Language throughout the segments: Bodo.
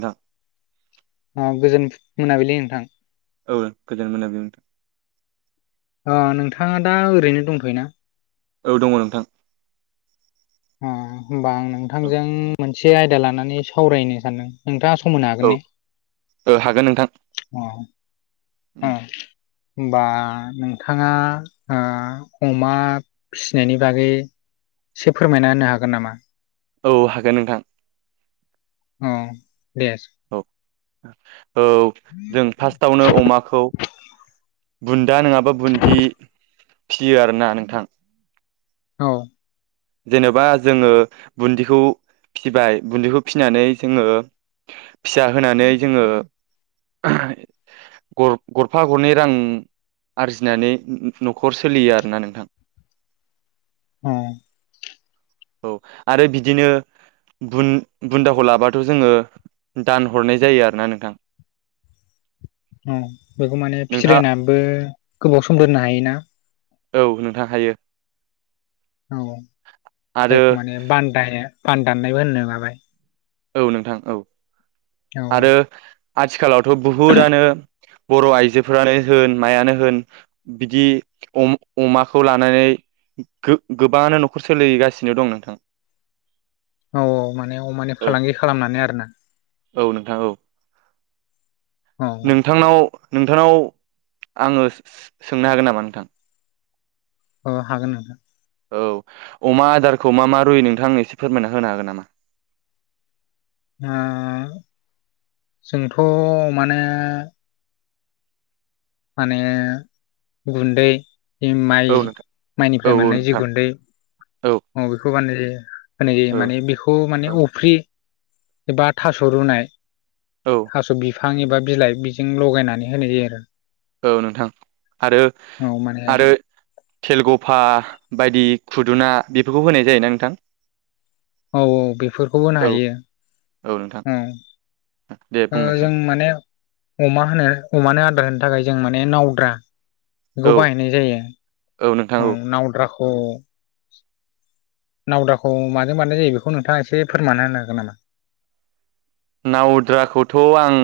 नोंथां गोजोन मोनाबिलि नोंथां। औ गोजोन मोनाबिलि नोंथां। अ नोंथाङा दा ओरैनो दंथयो ना? औ दङ नोंथां। आ होमबा आं नोंथांजों मोनसे आयदा लानानै सावरायनो सानदों नोंथाङा। सम होनो औ हागोन ने औ हागोन नोंथां अ। आ होनबा नोंथाङा आ अमा फिनायनि बागै एसे फोरमायना होनो हागोन नामा औ हागोन नोंथां अ दे औ औ जों फार्स्टआवनो अमाखौ बुन्दा नङाबा बुन्दि फियो आरोना नोंथां औ जेनेबा जोङो बुन्दिखौ फिबाय बुन्दिखौ फिनानै जोङो फिसा होनानै जोङो गर गरफा गरनै रां आरजिनानै न'खर सोलियो आरोना नोंथां अ औ आरो बिदिनो बुन बुन्दाखौ लाबाथ' जोङो दान हरनाय जायो आरोना नोंथां [inaudible] औ बेखौ माने नोंथाङा फिरायनाबो गोबाव सम दोननो हायोना औ नोंथां हायो औ आरो जायखौ माने बान्दाया बान्दाननायबो होननो हाबाय औ नोंथां औ औ आरो आथिखालावथ बहुदानो बर आइजोफोरानो होन मायानो होन बिदि अम अमाखौ लानानै गोबाङानो नखर सोलिगासिनो दं नोंथां औ- औ माने अमानि औ फालांगि खालामनानै आरोना औ नोंथां औ औ नोंथांनाव नोंथांनाव आङो सोंनो हागोन नामा नोंथां औ हागोन औ अमा आदारखौ मा मा रुयो नोंथांआ आंनो एसे फोरमायना होनो हागोन नामा आ जोंथ अमानो माने गुन्दै माइ औ नोंथां औ माइनिफ्राय औ मोननाय जि नोंथां गुन्दै औ बेखौ बाननाय जायो होनाय जायो औ माने बेखौ माने अफ्रि बा थास', रुनाय, औ थास बिफां एबा बिलाइ बिजों लगायनानै होनाय जायो आरो औ नोंथां आरो औ माने आरो खेलगफा बायदि खुदुना बेफोरखौ होनाय जायोना नोंथां औ-औ बेफोरखौबो होनो औ हायो औ नोंथां दे जों बुंनायसाय माने अमा होनो अमानो आदार होनो थाखाय जों माने नावद्रा बेखौ औ बाहायनाय जायो औ नोंथां औ नावद्राखौ नावद्राखौ माजों बानायनाय जायो बेखौ नोंथाङा एसे फोरमायना होनो हागोन नामा नावद्राखौथ आं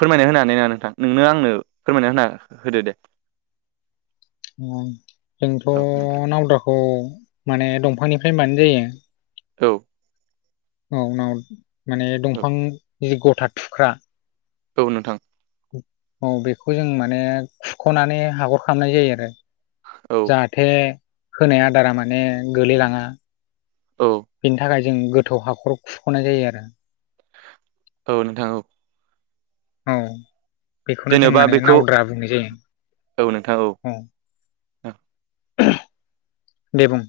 फोरमायना होनो हानाय नङा नोंथां नोंनो आंनो फोरमायना होना होदो दे [inaudible] जोंथ' औ नोंथां नावद्राखौ माने दंफांनिफ्राय बानायनाय जायो औ औ नाव माने औ दंफां जि गथा थुख्रा औ नोंथां औ बेखौ जों माने खुख'नानै हाखर खालामामनाय जायो आरो औ जाहाथे होनाय आदारा माने गोलैलाङा औ बेनि थाखाय जों गोथौ हाखर खुख'नाय जायो आरो औ नोंथां औ। औ बेखौनो जों जेनेबा माने बेखौ नावद्रा बुंनाय जायो औ नोंथां औ। दे बुं।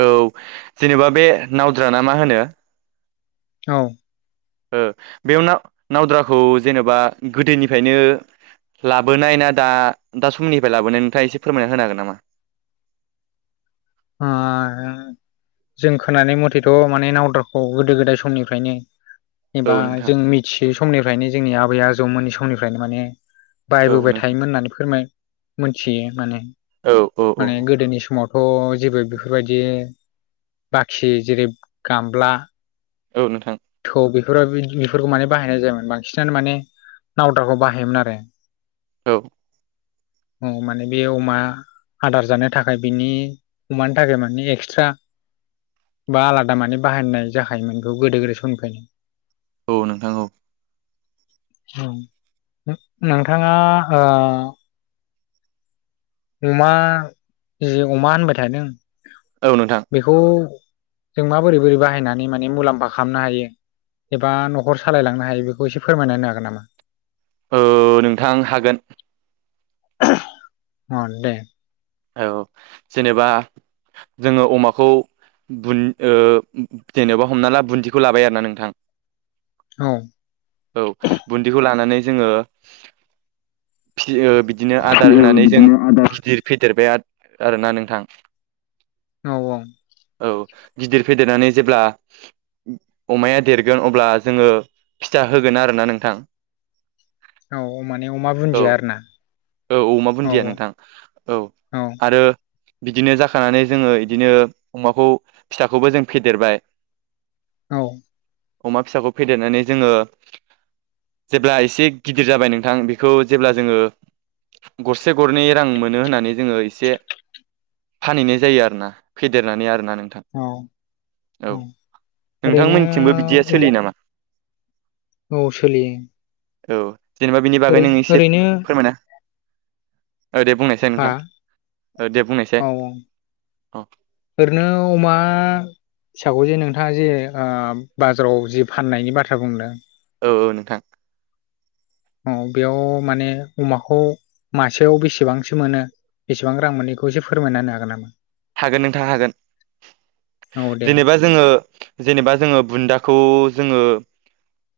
औ जेनेबा बे नावद्रा ना मा होनो? औ। ओ बेयावा ना-नावद्राखौ जेनेबा गोदोनिफ्रायनो लाबोनाय ना दा दा समनिफ्राय लाबोनाय नोंथाङा एसे फोरमायना होनो हागोन नामा? [unintelligible] जों खोनानाय मथेथ' माने नावदारखौ गोदो गोदाय समनिफ्रायनो एबा औ नोंथां जों मिथियै समनिफ्रायनो जोंनि आबै आजौमोननि समनिफ्रायनो माने औ बाहायबोबाय नोंथां थायोमोन होननानै फोरमाय मोनथियो माने औ औ माने औ गोदोनि समाव। थ' जेबो बेफोरबायदि बाखि जेरै गामला। औ नोंथां थ' बे [unintelligible] बेफोरखौ माने बाहायनाय जायोमोन बांसिनानो माने नावद्राखौ बाहायोमोन आरो। औ। औ माने बे अमा आदार जानो थाखाय बिनि अमानि थाखाय माने एक्सट्रा बा आलादा माने बाहायनाय जाखायोमोन बेखौ गोदो गोदाय समनिफायनो। औ नोंथां औ। नोंथाङा ओ अमा जि अमा होनबाय थादों औ नोंथां बेखौ जों माबोरै बोरै बाहायनानै माने मुलाम्फा खामनो हायो? एबा न'खर सालायलांनो हायो बेखौ एसे फोरमायना होनो हागोन नामा? ओ नोंथां हागोन। अ दे। औ जेनेबा जोङो अमाखौ बुन ओ जेनेबा हमना ला बुन्दिखौ लाबाय आरोना नोंथां। औ औ बुन्दिखौ लानानै जोङो ओ बिदिनो आदार होनानै जों गिदिर फेदेरबाय आर-आरोना नोंथां। औ औ। औ गिदिर फेदेरनानै जेब्ला अमाया देरगोन अब्ला जोङो फिथा होगोन आरोना नोंथां। औ माने अमा औ बुन्दिया आरोना। औ अमा बुन्दिया नोंथां औ आरो बिदिनो जाखानानै जोङो इदिनो अमाखौ फिसाखौबो जों फेदेरबाय। औ। अमा फिसाखौ फेदेरनानै जोङो जेब्ला एसे गिदिर जाबाय नोंथां बेखौ जेब्ला जोङो गरसे गरनै रां मोनो होननानै जोङो एसे फानहैनाय जायो आरोना फेदेरनानै आरोना। नोंथां औ औ ओरैनो नोंथांमोनथिंबो बिदिया अमा सोलियो नामा? औ सोलियो। औ जेनेबा बिनि बागै ओरै नों एसे ओरैनो फोरमायना ओ दे बुंनायसाय हा नोंथां। औ दे बुंनायसाय औ औ औ ओरैनो अमा फिसाखौ जे नोंथाङा जे ओ बाजाराव जे फाननायनि बाथ्रा बुंदों। औ औ नोंथां। औ बेयाव माने अमाखौ मासेयाव बेसेबांसो मोनो? बेसेबां रां मोनैखौ एसे फोरमायना होनो हागोन नामा? हागोन नोंथाङा हागोन औ दे जेनेबा जोङो जेनेबा जोङो बुन्दाखौ जोङो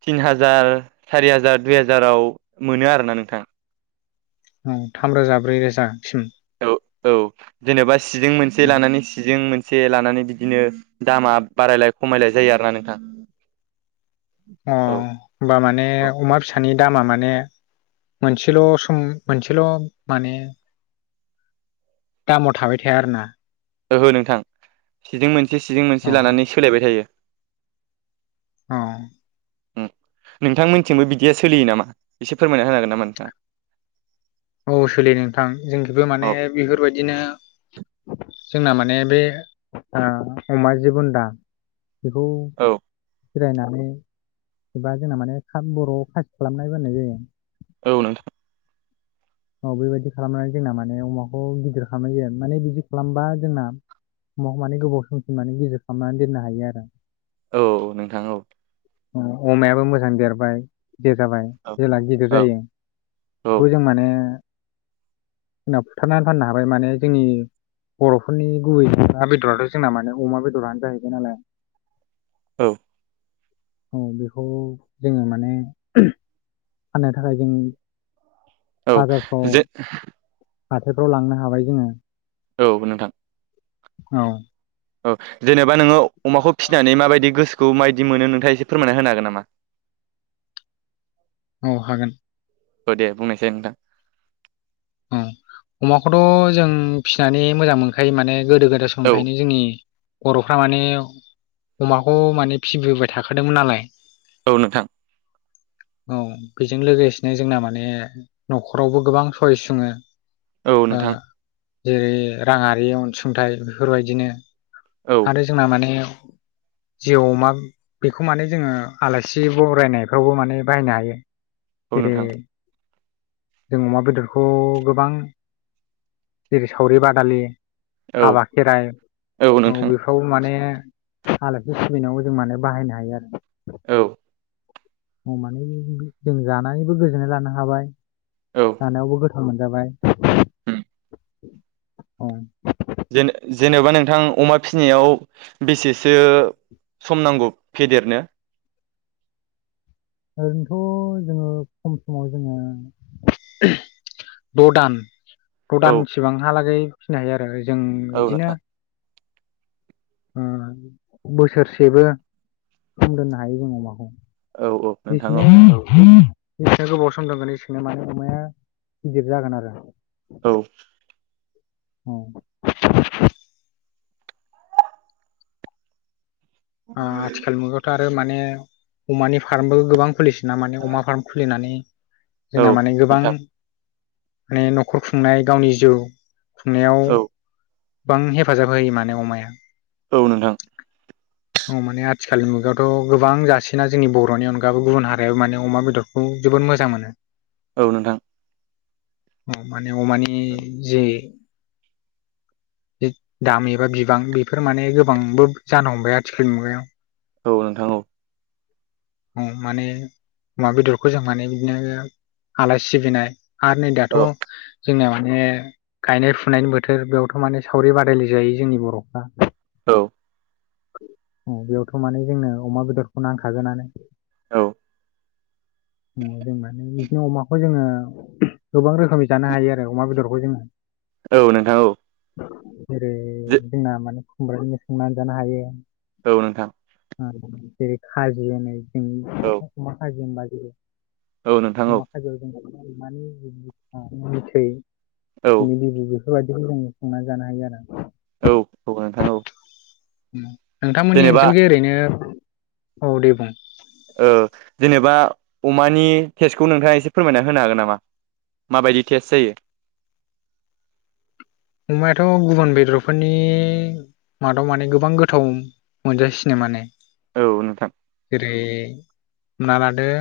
तिन हाजार सारि हाजार दुइ हाजाराव मोनो आरोना नोंथां औ थामरोजा ब्रै रोजासिम औ औ जेनेबा सिजों मोनसे औ लानानै सिजों मोन से लानानै बिदिनो दामा बारायलाय खमायलाय जायो आरोना नोंथां। अ औ होनबा माने औ अमा फिसानि दामा माने मोनसेल' सम मोनसेल' माने दामाव थाबाय थाया आरो ना। ओहो नोंथां सिदिं मोनसे सिजिं अ मोनसे लानानै सोलायबाय थायो। औ ओम नोंथांमोनथिंबो बिदिया सोलियो नामा एसे फोरमायना होनो हागोन नामा नोंथां? औ सोलियो नोंथां जोंनिखैबो माने औ बेफोरबायदिनो जोंना माने बे ओ अमा जि बुन्दा बेखौ औ फिरायनानै एबा जोंना माने बर'आव [unintelligible] कासि खालामनाय बो होननाय जायो। औ नोंथां। औ बेबायदि खालामनानै जोंना माने अमाखौ गिदिर खालामनाय जायो माने बिदि खालामबा जोंना म माने गोबाव समसिम माने गिदिर खालामनानै दोननो हायो आरो औ नोंथां औ ओ अमायाबो मोजां देरबाय गिदिर जाबाय औ जेला गिदिर औ जायो बेखौ जों माने उनाव फुथारनानै फाननो हाबाय माने जोंनि बर'फोरनि गुबै ना बेदराथ' जोंना माने अमा बेदरानो जाहैबाय नालाय औ औ बेखौ जोङो माने फाननो थाखाय जों औ बाजारफ्राव औ जे हाथायफ्राव लांनो हाबाय जोङो औ नोंथां औ औ जेनेबा नोङो अमाखौ फिनानै माबायदि गोसोखौ माबायदि मोनो नोंथाङा एसे फोरमायना होनो हागोन नामा? औ हागोन। औ दे बुंनायसाय नोंथां। औ अमाखौथ' जों फिनानै मोजां मोनखायो माने गोदो गोदाय औ समनिफ्रायनो जोंनि बर'फ्रा माने अमाखौ माने फिबोबाय थाखादोंमोन नालाय औ नोंथां औ बेजों लोगोसेनो जोंना माने न'खरावबो गोबां सयस सुङो औ ओ नोंथां जेरै- राङारि अनसुंथाइ बेफोरबायदिनो औ आरो जोंना माने जेउ अमा बेखौ माने जोङो आलासि बरायनायफ्रावबो माने बाहायनो हायो। औ नोंथां जेरै- जों अमा बेदरखौ गोबां जेरै- सावरि बादालि औ हाबा खेराइ औ बेफ्राव माने आलासि सिबिनायावबो जों माने बाहायनो हायो आरो। औ अमानि जों जानानैबो गोजोननाय लानो हाबाय जानायावबो गो थाव मोनजाबाय ओम औ जेन जेनेबा नोंथां अमा फिनायाव बेसेसो सम नांगौ फेदेरनो? ओरैनोथ' जोङो खम समाव जोङो [unintelligible] द' दान द' औ दानसिबांहालागै फिनो हायो आरो जों औ नोंथां बिदिनो ओ बोसोरसेबो खम दोननो हायो जों अमाखौ औ औ नोंथां औ बिसनो इसिनो गोबाव सम दोंगोन इसोरनो मानि अमाया गिदिर जागोन आरो औ औ ओ आथिखाल मुगायावथ' आरो माने अमानि फार्मबो गोबां फलिसि बिना माने अमा फार्म खुलिनानै औ जोंना माने गोबां नोंथां माने न'खर खुंनाय गावनि जिउ खुंनायाव औ बां हेफाजाब होयो माने अमाया औ नोंथां [inaudible] औ माने आथिखालनि मुगायावथ' गोबां जासिना जोंनि बर'नि अनगाबो गुबुन हारिायाव माने अमा बेदरखौ जोबोद मोजां मोनो। औ नोंथां। अ माने अ मानि जे दाम एबा बिबां बेफोर माने गोबांबो जानो हमबाय आथिखालनि मुगायाव औ नोंथां औ माने अमा बेदरखौ जों माने बिदिनो आलासि सिबिनाय आरो नै दाथ' औ जोंना माने गायनाय फुनायनि बोथोर बेयावथ' माने सावरि बादायलाय जायो जोंनि बर'फ्रा औ। बेयावथ' माने जोंनो अमा बेदरखौ नांखागोनानो औ। [inaudible] जों माने बिदिनो अमाखौ जोङो गोबां रोखोमनि जानो हायो आरो अमा बेदरखौ जोङो औ नोंथां औ जेरै जे जोंना माने खुमब्राजोंबो संनानै जानो हायो औ नोंथां जेरै खाजि औ अमा खाजि होनबा औ नोंथां औ अमा खाजि जों अमानि बिबु बिखा बिथै औ बिनि बिबु बेफोरबायदिखौ जों संनानै जानो हायो आरो औ औ नोंथां औ नोंथांमोननि जेनेबा ओनसोल ओरैनो औ दे बुं औ जेनेबा अमानि टेस्टखौ नोंथाङा एसे फोरमायना होनो हागोन नामा माबायदि टेस्ट जायो। अमायाथ' गुबुन बेदरफोरनि मादाव माने गोबां गोथाव मोनजासिनो माने औ नोंथां रे ना लादो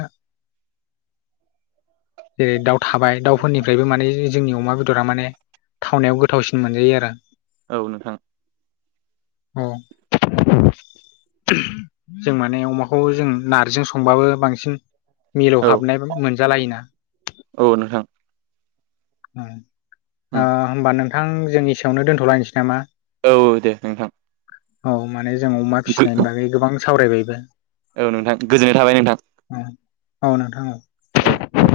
जेरै दाउ थाबाय दाउफोरनिफ्रायबो माने जोंनि अमा बेदरा माने थावनायाव गोथावसिन मोनजायो आरो औ नोंथां औ। जों माने अमाखौ जों नार्जि संबाबो बांसिन मिलोव औ हाबनाय मोनजालायोना औ नोंथां। ह ओ होमबा नोंथां जोंनि एसेयावनो दोन्थ'लायनोसै नामा औ दे नोंथां औ माने जों अमा फिसिनायनि बागै गोबां सावरायबायबो औ नोंथां गोजोननाय थाबाय नोंथां औ औ नोंथां औ औ दे।